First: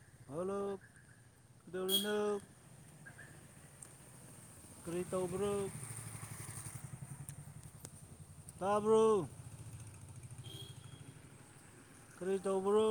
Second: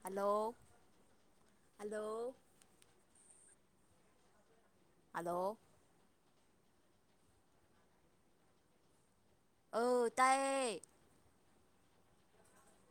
hello ꯍꯂꯨ ꯀꯩꯗꯧꯔꯤꯅꯣ hello ꯀꯔꯤ ꯍꯜꯂꯣ ꯇꯧꯕ꯭ꯔꯣ ꯇꯥꯕ꯭ꯔꯣ ꯑꯧ ꯇꯥꯏꯌꯦ ꯀꯔꯤ ꯇꯧꯕ꯭ꯔꯣ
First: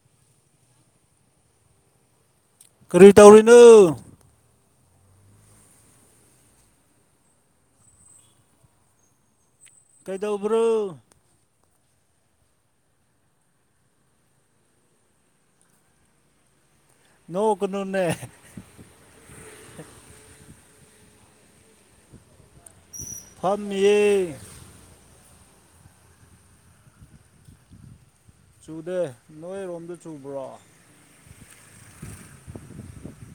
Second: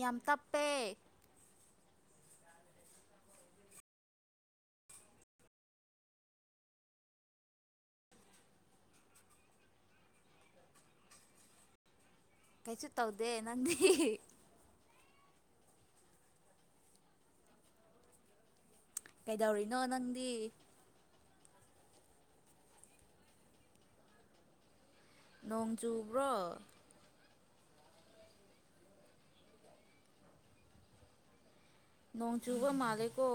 ꯌꯥꯝ ꯇꯞꯄꯦ ꯀꯔꯤ ꯇꯧꯔꯤꯅꯣ ꯀꯩꯗꯧꯕ꯭ꯔꯣ ꯀꯩꯁꯨ ꯇꯥꯎꯗꯦ ꯅꯪꯗꯤ ꯅꯣꯀꯅꯨꯅꯦ ꯀꯩꯗꯧꯔꯤꯅꯣ ꯅꯪꯗꯤ ꯐꯝꯃꯤꯌꯦ ꯅꯣꯡ ꯆꯨꯕ꯭ꯔꯣ ꯆꯨꯗꯦ ꯅꯣꯏꯔꯣꯝꯗ ꯆꯨꯕ꯭ꯔꯣ ꯅꯣꯡ ꯆꯨꯕ ꯃꯥꯂꯦꯀꯣ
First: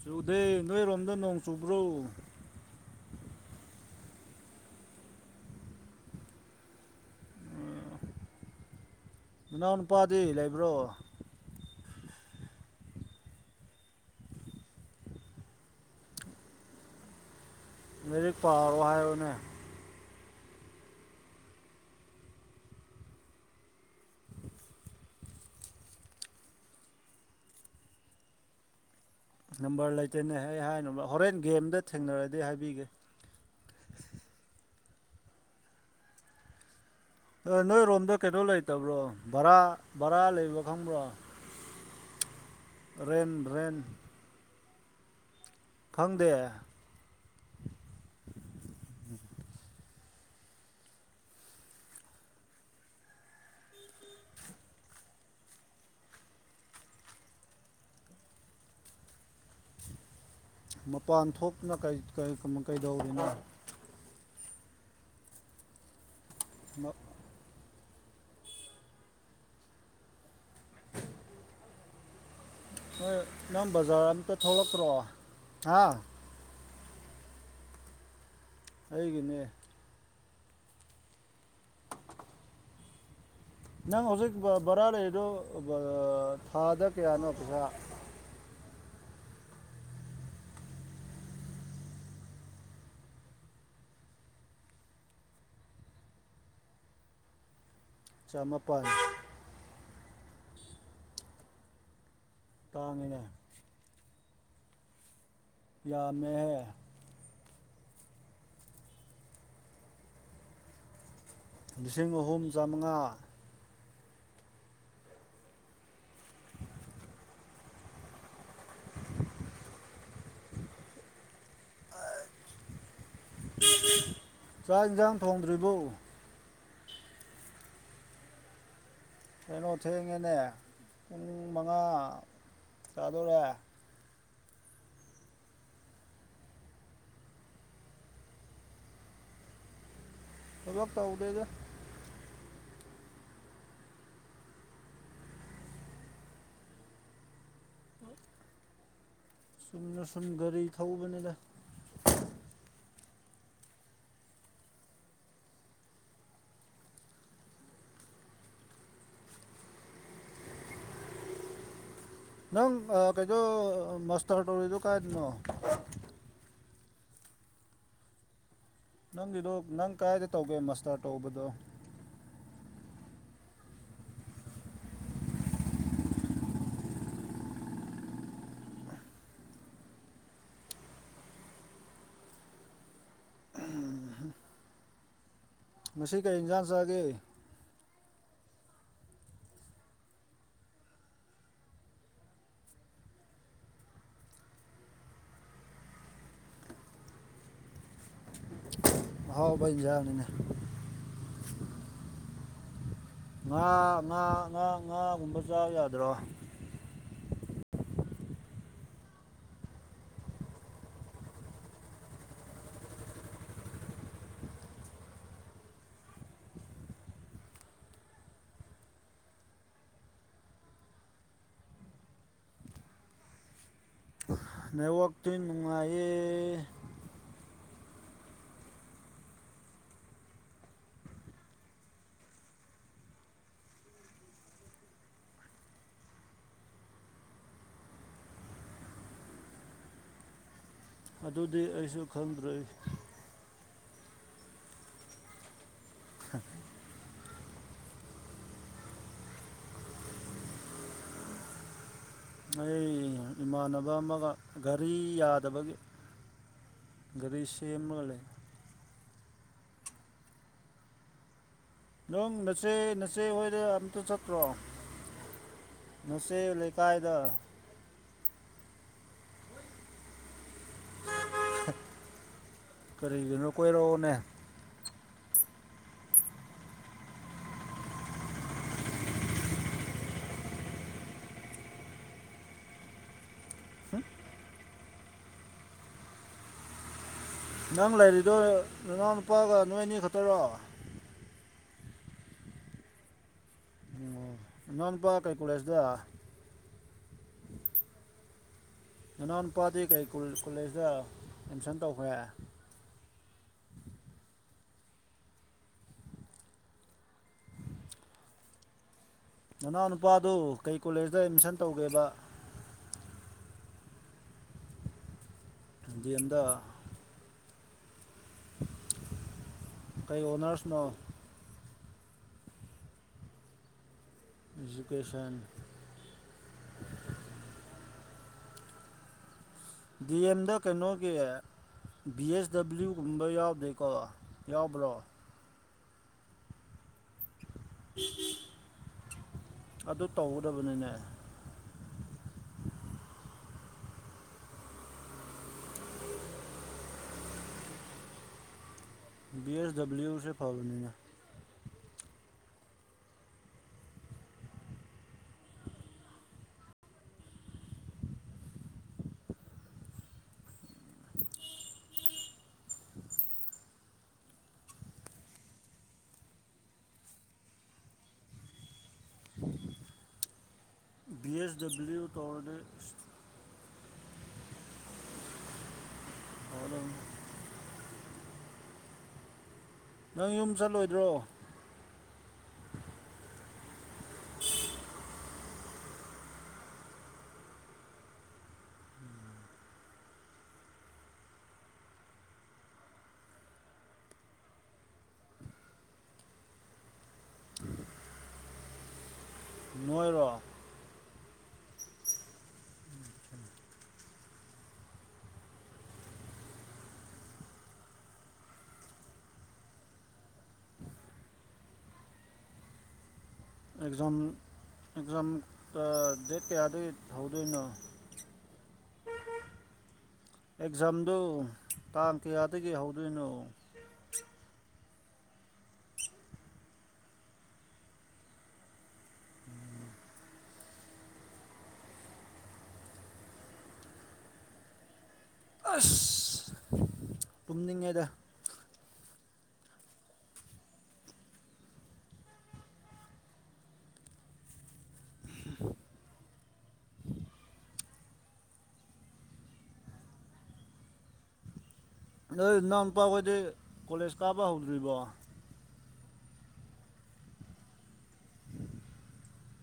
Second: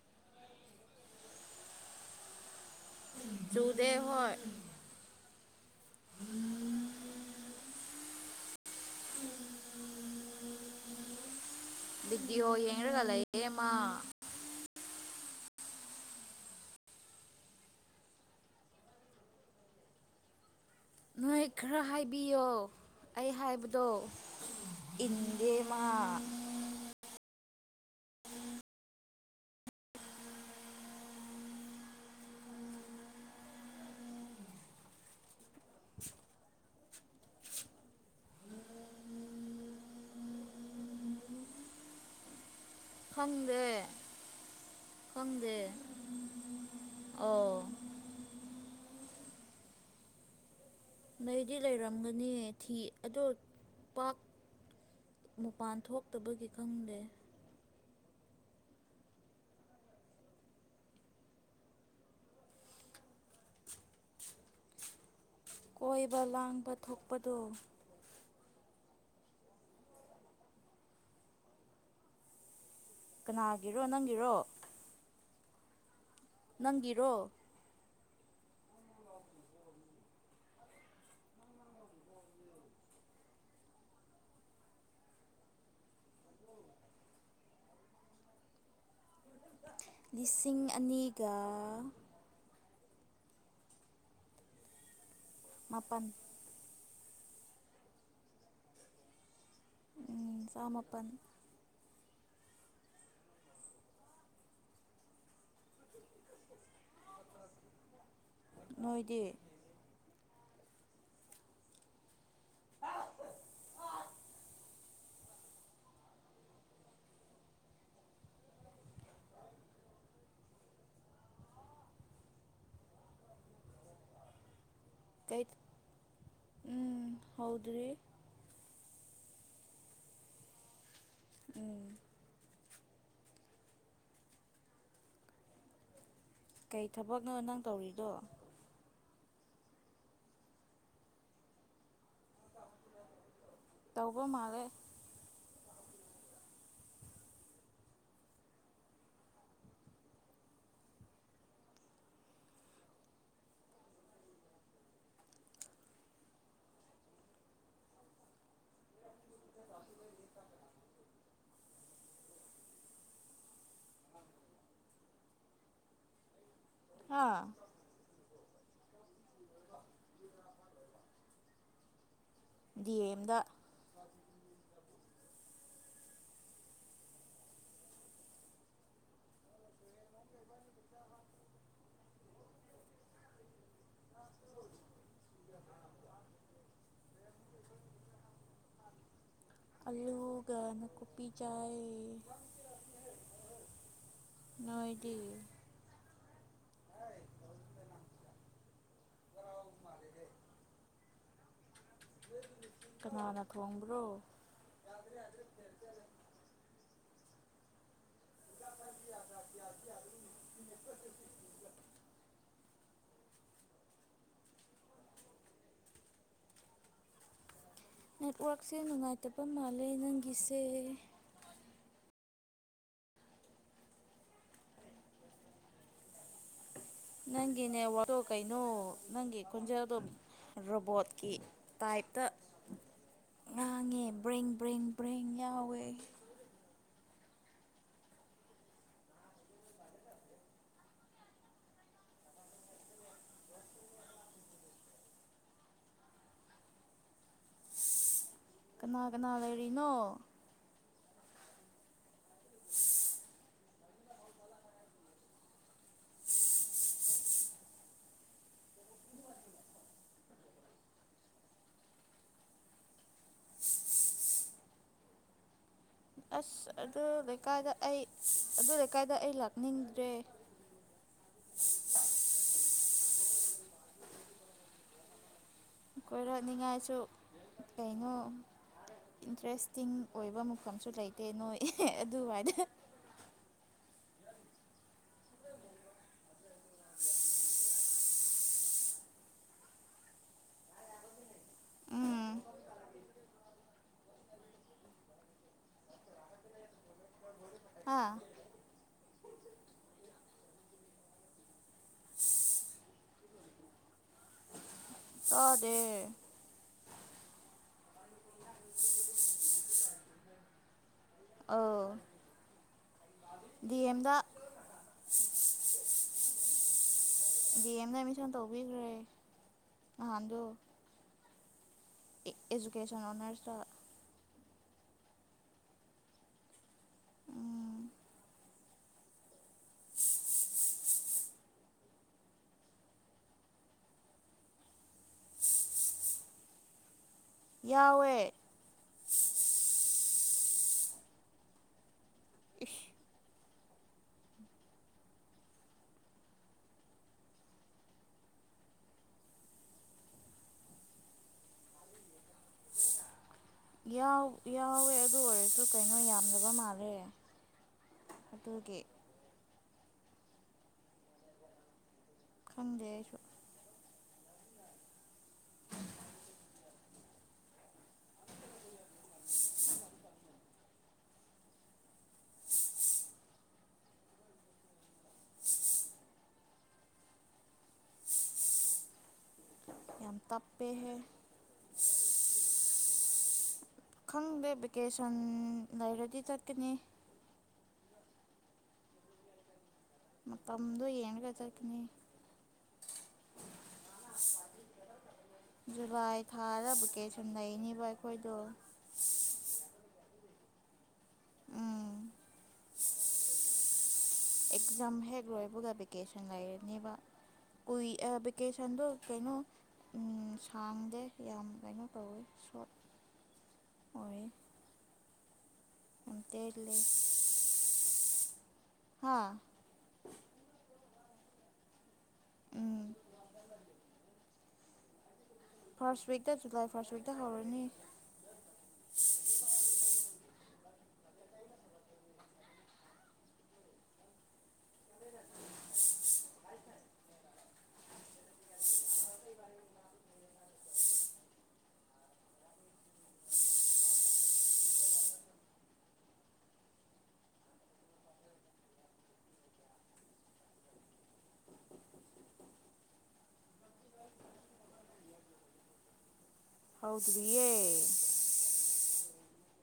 ꯆꯨꯗꯩ ꯅꯣꯏꯔꯣꯝꯗ ꯅꯣꯡ ꯆꯨꯕ꯭ꯔꯣ ꯆꯨꯗꯦ ꯍꯣꯏ ꯃꯅꯥꯎ ꯅꯨꯨꯄꯥꯗꯤ ꯂꯩꯕ꯭ꯔꯣ ꯕꯤꯠꯇꯣ ꯌꯦꯉꯒꯂꯑꯃ ꯃꯦꯔꯤꯛ ꯄꯥꯔꯣ ꯍꯥꯏꯔꯣꯅꯦ ꯅꯣꯏ ꯈꯔ ꯍꯥꯏꯕꯤꯌꯣ ꯑꯩ ꯍꯥꯏꯕꯗꯣ ꯏꯟꯗꯦ ꯃꯥ ꯅꯝꯕꯔ ꯂꯩꯇꯦꯅꯦ ꯑꯩ ꯍꯥꯏꯅ ꯍꯣꯔꯦꯟ ꯒꯦꯝꯗ ꯊꯦꯡꯅꯔꯗꯤ ꯍꯥꯏꯕꯤꯒꯦ ꯅꯣꯏ ꯔꯣꯝꯗ ꯀꯩꯩꯅꯣ ꯂꯩꯇꯕ꯭ꯔꯣ ꯚꯔꯥ ꯚꯔꯥ ꯂꯩꯕ ꯈꯪꯕ꯭ꯔꯣ ꯔꯦꯟ ꯔꯦꯟ ꯈꯪ ꯐꯪꯗꯦ ꯎꯝ ꯅꯣꯏꯗꯤ ꯂꯩꯔꯝꯒꯅꯤ ꯊꯤ ꯑꯣ ꯄꯥꯛ ꯃꯄꯥꯟ ꯊꯣꯛꯇꯕꯒꯤ ꯈꯪꯗꯦ ꯃꯄꯥꯟ ꯊꯣꯛꯇꯅ ꯀꯩꯗꯧꯕꯅꯣ ꯑꯣꯏꯣꯏ ꯂꯥꯡꯕ ꯃ- ꯊꯣꯛꯄꯗꯣ ꯍꯣꯏ ꯅꯪ ꯀꯅꯥꯒꯤꯔꯣ ꯕꯖꯥꯔ ꯑꯇ ꯅꯪꯒꯤꯔꯣ ꯊꯣꯛꯂꯛꯇ꯭ꯔꯣ ꯑꯥ ꯅꯪꯒꯤꯔꯣ ꯑꯩꯒꯤꯅꯦ ꯅꯪ ꯍꯧꯖꯤꯛ ꯕꯔꯥ ꯂꯩꯔꯤꯗ ꯊꯥꯗ ꯀꯌꯥꯅꯣ ꯄꯩꯁꯥ ꯂꯤꯁꯤꯡ ꯑꯅꯤꯒ ꯃꯥꯄꯜ ꯆꯃꯥꯄꯜ ꯆꯥꯃꯄꯟ ꯇꯥꯡꯅ ꯌꯥ ꯃ ꯅꯣꯏꯗꯤ ꯂꯤꯁꯤꯡ ꯑꯍꯨꯝ ꯆꯥꯃꯉꯥ ꯎꯝ ꯎꯝ ꯆꯥꯛ ꯌꯦꯟꯁꯥꯡ ꯀꯩ ꯊꯣꯡꯗ꯭ꯔꯤꯕꯣ ꯎꯝ ꯍꯥꯎꯗꯔꯤ ꯐꯩꯅꯣ ꯑꯣꯊꯦꯅꯦ ꯎꯨꯡ ꯃꯉꯥ ꯆꯥꯗꯨꯔꯦ ꯀꯩ ꯊꯕꯛꯅꯣ ꯅꯪ ꯇꯧꯔꯤꯗꯣ ꯍꯂꯣ ꯇꯧꯗꯦꯗ ꯇꯧꯕꯧꯕ ꯃꯥꯔꯦ ꯁꯨꯝꯅ ꯁꯨꯝ ꯒꯥꯔꯤ ꯊꯧꯕꯅꯤꯅ ꯅꯪ ꯀꯩꯗꯣ ꯃꯥꯁꯇꯔ ꯇꯧꯔꯤꯗ ꯀꯥꯏꯗꯅꯣ ꯑꯥ ꯅꯪꯒꯤꯗꯣ ꯅꯪ ꯀꯗꯥꯥꯏꯗ ꯇꯧꯒꯦ ꯃꯁꯇꯔ ꯇꯧꯕꯗꯣ ꯗꯤ ꯑ ꯑꯦꯝꯗ ꯃꯁꯤ ꯀꯔꯤ ꯌꯦꯟꯁꯥꯡ ꯆꯥꯒꯦ ꯑꯂꯨꯒꯥꯟ ꯀꯣꯄꯤ ꯆꯥꯏ ꯅꯣꯏꯗꯤ ꯑꯥꯎ ꯌꯥꯅꯤꯡꯅꯦ ꯀꯅꯥꯅ ꯉꯥ ꯊꯣꯡꯕ꯭ꯔꯣ ꯉꯥ ꯉꯥ ꯉꯥꯒꯨꯝꯕ ꯆꯥ ꯌꯥꯗ꯭ꯔꯣ [inaudible] ꯅꯦꯠꯋꯔꯛꯁꯦ ꯅꯨꯡꯉꯥꯏꯇꯕ ꯃꯥꯜꯂꯦ ꯅꯪꯒꯤꯁꯦ ꯅꯦꯠꯋꯥꯛꯇꯨ ꯅꯨꯡꯉꯥꯏꯌꯦ ꯅꯪꯒꯤ ꯅꯦꯠꯋꯥꯛꯛꯇꯣ ꯀꯩꯅꯣ ꯅꯪꯒꯤ ꯈꯣꯟꯖꯦꯜꯗꯣ ꯔꯣꯕꯣꯠꯀꯤ ꯇꯥꯏꯞꯇ ꯉꯥꯡꯉꯦ ꯕ꯭ꯔꯤꯡ ꯕ꯭ꯔꯤꯡ ꯕ꯭ꯔꯤꯡ ꯌꯥꯎꯋꯦ ꯑꯗꯨꯗꯤ ꯑꯩꯁꯨ ꯈꯪꯗ꯭ꯔꯦ [inaudible] ꯀꯅꯥ ꯀꯅꯥ ꯂꯩꯔꯤꯅꯣ ꯑꯩ ꯏꯃꯥꯟꯅꯕ ꯑꯃꯒ ꯒꯔꯤ ꯌꯥꯗꯕꯒꯤ ꯒꯥꯔꯤ ꯁꯦꯝꯃꯒ ꯂꯩ ꯅꯪ ꯅꯆꯦ ꯅꯆꯦ ꯍꯣꯏꯗ ꯑꯝꯇ ꯆꯠꯇ꯭ꯔꯣ ꯅꯆꯦ ꯑꯁ ꯑꯗꯨ ꯂꯩꯀꯥꯏꯗ ꯂꯩꯀꯥꯏꯗ ꯑꯩ ꯑꯗꯨ ꯂꯩꯀꯥꯏꯗ ꯑꯩ ꯂꯥꯛꯅꯤꯡꯗ꯭ꯔꯦ ꯀꯔꯤꯒꯤꯅꯣ ꯀꯣꯏꯔꯛꯑꯣꯅꯦ ꯈꯣꯏꯔꯛꯅꯤꯉꯥꯏꯁꯨ ꯀꯩꯅꯣ ꯏꯟꯇꯔꯦꯁꯇꯤꯡ ꯑꯣꯏꯕ ꯃꯐꯝꯁꯨ ꯂꯩꯇꯦ ꯅꯣꯏ ꯑꯗꯨꯋꯥꯏꯗ ꯅꯪ ꯂꯩꯔꯤꯗꯣ ꯅꯅꯥꯎꯅꯨꯄꯥꯒ ꯅꯣꯏ ꯑꯅꯤ ꯈꯛꯇꯔꯣ ꯎꯝ ꯑꯣ ꯅꯅꯥꯎ ꯅꯨꯄꯥ ꯀꯩ ꯀꯣꯂꯦꯖꯗ ꯑꯥ ꯅꯅꯥꯎ ꯅꯨꯄꯥꯗꯤ ꯀꯩ ꯀꯣꯂꯦꯖꯇ ꯑꯦꯠꯃꯤꯁꯟ ꯇꯧꯈ꯭ꯔꯦ ꯇꯗꯦ ꯅꯅꯥꯎ ꯅꯨꯗꯣ ꯀꯩ ꯀꯣꯂꯦꯖꯇ ꯑꯦꯠꯃꯤꯁꯟ ꯑꯧ ꯇꯧꯒꯦꯕ ꯗꯤ ꯑꯦꯝꯗ ꯗꯤ ꯑꯦꯝꯗ ꯗꯤꯑꯦꯝꯗ ꯑꯦꯃꯤꯁꯟ ꯑꯩꯅꯥ ꯇꯧꯕꯤꯈ꯭ꯔꯦ ꯀꯩ ꯅꯍꯥꯟꯗꯣ ꯑꯣꯅꯔꯁꯅꯣ ꯑꯦꯖꯨꯀꯦꯁꯟ ꯑꯣꯅꯔꯁ ꯑꯦꯖꯨꯀꯦꯁꯟ ꯗꯤ ꯑꯦꯝꯗ ꯀꯩꯅꯣꯒꯤ ꯚꯤ ꯑꯦꯁ ꯗꯕ꯭ꯂꯤꯎꯒꯨꯝꯕ ꯌꯥꯎꯗꯦꯀꯣ ꯌꯥꯎꯕ꯭ꯔꯣ ꯌꯥꯎꯋꯦ ꯑꯗꯨ ꯇꯧꯒꯗꯕꯅꯤꯅꯦ ꯏꯁ ꯕꯤ ꯑꯦꯁ ꯗꯕ꯭ꯂꯤꯌꯎꯁꯦ ꯐꯕꯅꯤꯅꯦ ꯌꯥꯎ ꯌꯥꯎꯋꯦ ꯑꯗꯨ ꯑꯣꯏꯔꯁꯨ ꯀꯩꯅꯣ ꯌꯥꯝꯗꯕ ꯃꯥꯜꯂꯦ ꯑꯗꯨꯒꯤ ꯈꯪꯗꯦ ꯑꯩꯁꯨ ꯕꯤ ꯑꯦꯁ ꯗꯕꯂꯤꯌꯨ ꯇꯧ ꯔꯗꯤ ꯐꯒꯗꯕꯅꯤ ꯌꯥꯝ ꯅꯪ ꯌꯨꯝ ꯇꯞꯄꯦꯍꯦ ꯆꯠꯂꯣꯏꯗ꯭ꯔꯣ ꯈꯪꯗꯦ ꯚꯦꯀꯦꯁꯟ ꯂꯩꯔꯗꯤ ꯆꯠꯀꯅꯤ ꯃꯇꯝꯗꯣ ꯌꯦꯡꯉꯒ ꯆꯠꯀꯅꯤ ꯖꯨꯂꯥꯏ ꯊꯥꯗ ꯚꯦꯀꯦꯁꯟ ꯂꯩꯅꯤꯕ ꯑꯩꯈꯣꯏꯗꯣ ꯅꯣꯏꯔꯣ ꯎꯝ ꯑꯦꯛꯖꯥꯝ ꯍꯦꯛ ꯂꯣꯏꯕꯒ ꯚꯦꯀꯦꯁꯟ ꯂꯩꯔꯅꯦꯕ ꯀꯨꯏ ꯚꯦꯀꯦꯁꯟꯗꯣ ꯀꯩꯅꯣ ꯁꯥꯡꯗꯦ ꯌꯥꯝ ꯀꯩꯅꯣ ꯇꯧꯋꯦ ꯁ ꯑꯦꯛꯖꯥꯝ ꯑꯦꯛꯖꯥꯝ ꯑ ꯌꯥꯝ ꯗꯦꯠ ꯇꯦꯜꯂꯦ ꯀꯌꯥꯗ ꯍꯧꯗꯣꯏꯅꯣ ꯍꯥ ꯑꯦꯛꯖꯝꯗꯨ ꯇꯥꯡ ꯀꯌꯥꯗꯒꯤ ꯎꯝ ꯍꯧꯗꯣꯏꯅꯣ ꯐꯥꯔꯁ ꯋꯤꯛꯇ ꯖꯨꯂꯥꯏ ꯐꯥꯔꯁ ꯋꯤꯛꯇ ꯍꯧꯔꯅꯤ ꯑꯁ ꯇꯨꯝꯅꯤꯡꯉꯦꯗ ꯅꯣꯏ ꯅꯥꯎꯄꯥꯈꯣꯏꯗꯤ ꯀꯣꯂꯦꯖ ꯀꯥꯕ ꯍꯧꯗ꯭ꯔꯤꯕꯣ ꯍꯧꯗ꯭ꯔꯤꯌꯦ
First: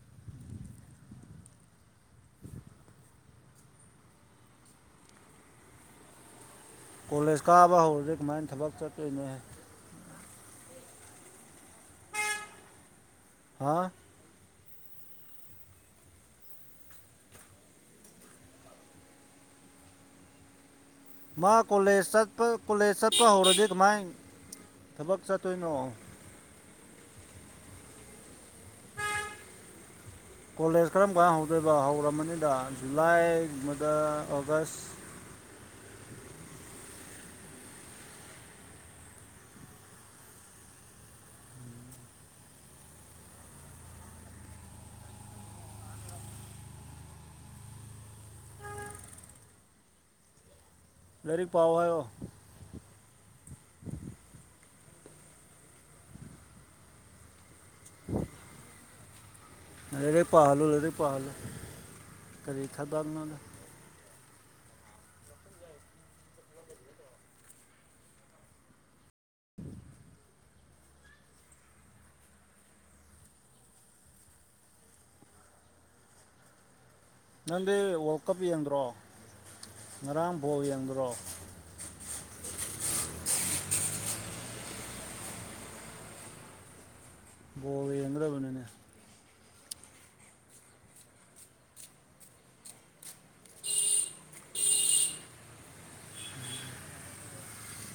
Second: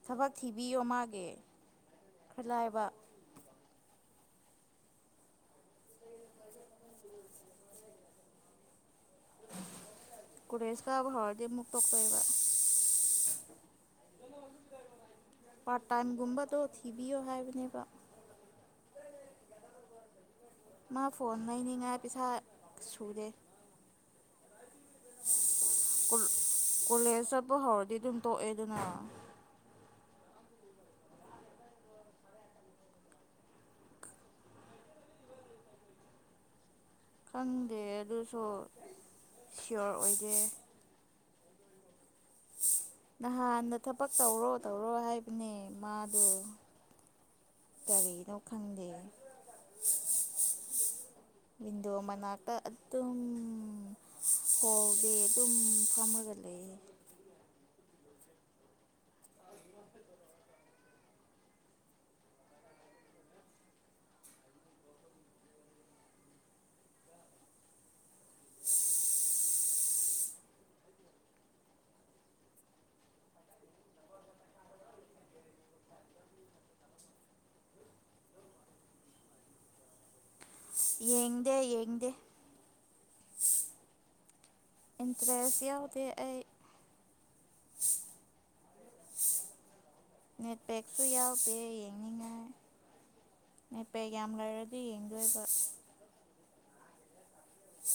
ꯊꯕꯛ ꯊꯤꯕꯤꯌꯣ ꯃꯥꯒꯤ ꯈꯔ ꯂꯥꯏꯕ ꯀꯣꯂꯦꯖ ꯀꯥꯕ ꯍꯧꯔꯗꯤ ꯀꯃꯥꯏꯅ ꯊꯕꯛ ꯆꯠꯇꯣꯏꯅꯣ ꯍꯦ ꯀꯨꯔꯦꯁ ꯀꯥꯕ ꯍꯔꯗꯤꯃꯨꯛ ꯄꯣꯛꯄꯑꯕ ꯍꯥ ꯄꯥꯔꯠ ꯇꯥꯏꯝꯒꯨꯝꯕꯗꯣ ꯊꯤꯕꯤꯌꯣ ꯍꯥꯏꯕꯅꯦꯕ ꯐꯣꯟ ꯃꯥ ꯂꯩꯅꯤꯡꯉꯥꯏ ꯀꯣꯂꯦꯁ ꯄꯩꯁꯥ ꯆꯠꯄ ꯀꯣꯂꯦꯁ ꯆꯠꯄ ꯁꯨꯗꯦ ꯍꯧꯔꯗꯤ ꯀꯃꯥꯏ ꯊꯕꯛ ꯆꯠꯇꯣꯏꯅꯣ ꯀꯣꯂꯦꯖ ꯆꯠꯄ ꯍꯧꯔꯗꯤ ꯑꯗꯨꯝ ꯇꯣꯛꯑꯦ ꯗꯅ ꯀꯣꯂꯦꯖ ꯀꯔꯝꯀꯥꯟ ꯍꯧꯗꯣꯏꯕ ꯍꯧꯔꯃꯝꯅꯤꯗ ꯖꯨꯂꯥꯏꯒꯨꯝꯕꯗ ꯑꯣꯒꯁ ꯈꯪꯗꯦ ꯑꯗꯨꯁꯨ ꯁꯤꯌꯣꯔ ꯑꯣꯏꯗꯦ ꯅꯍꯥꯟꯗ ꯊꯕꯛ ꯇꯧꯔꯣ ꯇꯧꯔꯣ ꯍꯥꯏꯕꯅꯦ ꯃꯥꯗꯣ ꯀꯔꯤꯅꯣ ꯈꯪꯗꯦ ꯂꯥꯏꯔꯤꯛ ꯄꯥꯎ ꯑꯗꯣ ꯍꯥꯏꯌꯣ ꯃꯅꯥꯀꯇ ꯑꯗꯨꯝ ꯀꯣꯜ ꯗꯤ ꯑꯗꯨꯝ ꯐꯝꯔꯒ ꯂꯩ [inaudible] ꯂꯥꯏꯔꯤꯛ ꯄꯥꯍꯜꯂꯣ ꯂꯥꯏꯔꯤꯛ ꯄꯥꯍꯜꯂꯣ ꯀꯔꯤ ꯈꯥꯗꯥꯡ ꯅꯣꯅꯦ [inaudible] ꯅꯪꯗꯤ ꯋꯥꯔꯜ ꯀꯞ ꯌꯦꯡꯗ꯭ꯔꯣ ꯉꯔꯥꯡ ꯕꯣꯜ ꯌꯦꯡꯗ꯭ꯔꯣ ꯌꯦꯡꯗꯦ ꯌꯦꯡꯗꯦ ꯏꯟꯇꯔꯦꯁ ꯌꯥꯎꯗꯦ ꯑꯩ ꯕꯣꯜ ꯌꯦꯡꯒꯗꯕꯅꯤꯅꯦ ꯅꯦꯠ ꯄꯦꯛꯁꯨ ꯌꯥꯎꯗꯦ ꯌꯦꯡꯅꯤꯡꯉꯥꯏ ꯅꯦꯠꯄꯦꯛ ꯌꯥꯝ ꯂꯩꯔꯗꯤ ꯌꯦꯡꯗꯣꯏꯕ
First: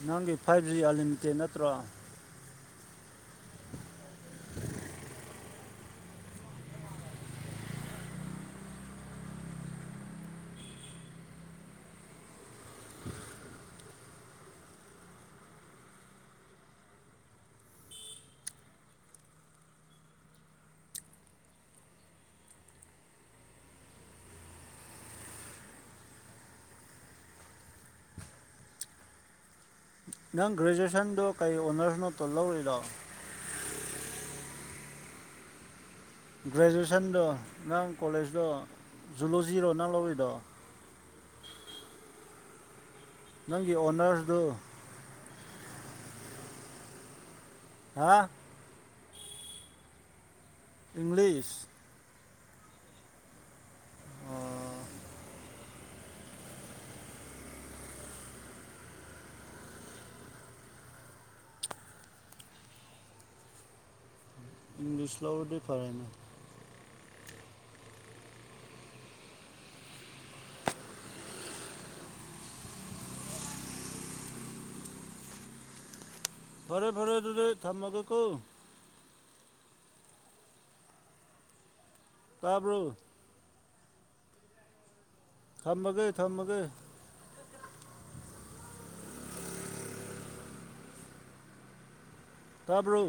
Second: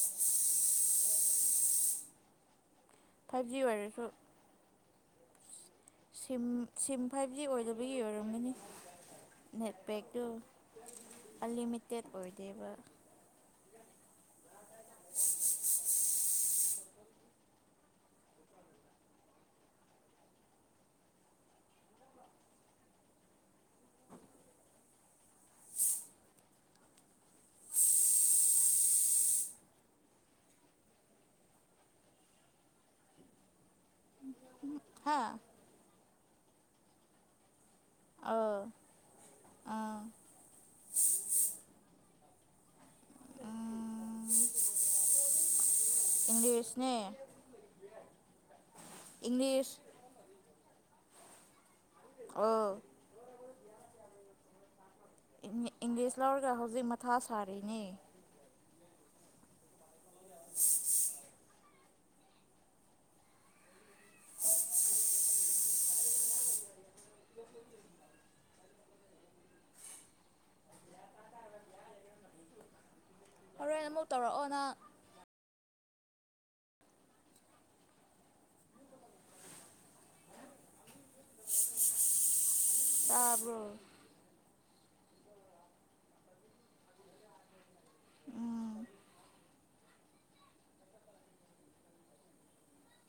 ꯅꯪꯒꯤ ꯐꯥꯏ ꯔꯤꯌꯥꯂꯤꯟꯇꯦ ꯅꯠꯇ꯭ꯔꯣ ꯐꯥꯏꯕ ꯖꯤ ꯑꯣꯏꯔꯁꯨ [inaudible] ꯁꯤꯝ ꯁꯤꯝ ꯐꯥꯏꯚ ꯖꯤ ꯑꯣꯏꯗꯕꯒꯤ ꯑꯣꯏꯔꯝꯒꯅꯤ ꯅꯦꯠꯄꯦꯛꯇꯨ ꯑꯟꯂꯤꯃꯤꯇꯦꯠ ꯑꯣꯏꯗꯦꯕ [inaudible] ꯅꯪ ꯒ꯭ꯔꯦꯖꯨꯋꯦꯁꯟꯗꯣ ꯀꯔꯤ ꯑꯣꯅꯔꯁꯅꯣ ꯇꯣ ꯂꯧꯔꯤꯗꯣ ꯍꯥꯥ ꯒ꯭ꯔꯦꯖꯨꯌꯦꯁꯟꯗꯣ ꯅꯥꯡ ꯀꯣꯂꯦꯖꯇꯣ ꯑꯥ ꯖꯨꯂꯣꯖꯤꯔꯣ ꯅꯪ ꯂꯧꯔꯤꯗꯣ ꯅꯪꯒꯤ ꯑꯣꯅꯔꯁꯗꯨ ꯏꯪꯂꯤꯁ ꯅꯦ ꯍꯥ ꯏꯪꯂꯤꯁ ꯏꯪꯂꯤꯁ ꯑ ꯑꯣ ꯏꯪꯂꯤꯁ ꯂꯧꯔꯒ ꯍꯧꯖꯤꯛ ꯃꯊꯥ ꯁꯥꯔꯤꯅꯤ [inaudible] ꯏꯪꯂꯤꯁ ꯂꯧꯔꯗꯤ ꯐꯔꯦ ꯍꯔꯦ ꯑꯃꯨꯛ ꯇꯧꯔꯛꯑꯣ ꯅꯪ ꯐꯔꯦ ꯐꯔꯦ ꯑꯗꯨꯗꯤ ꯑꯩ ꯊꯝꯃꯒꯦ ꯀꯣ ꯎꯝ ꯇꯥꯕ꯭ꯔꯣ ꯇꯥꯕꯣ ꯊꯝꯃꯒꯦ ꯊꯝꯃꯒꯦ ꯇꯕ꯭ꯔꯨ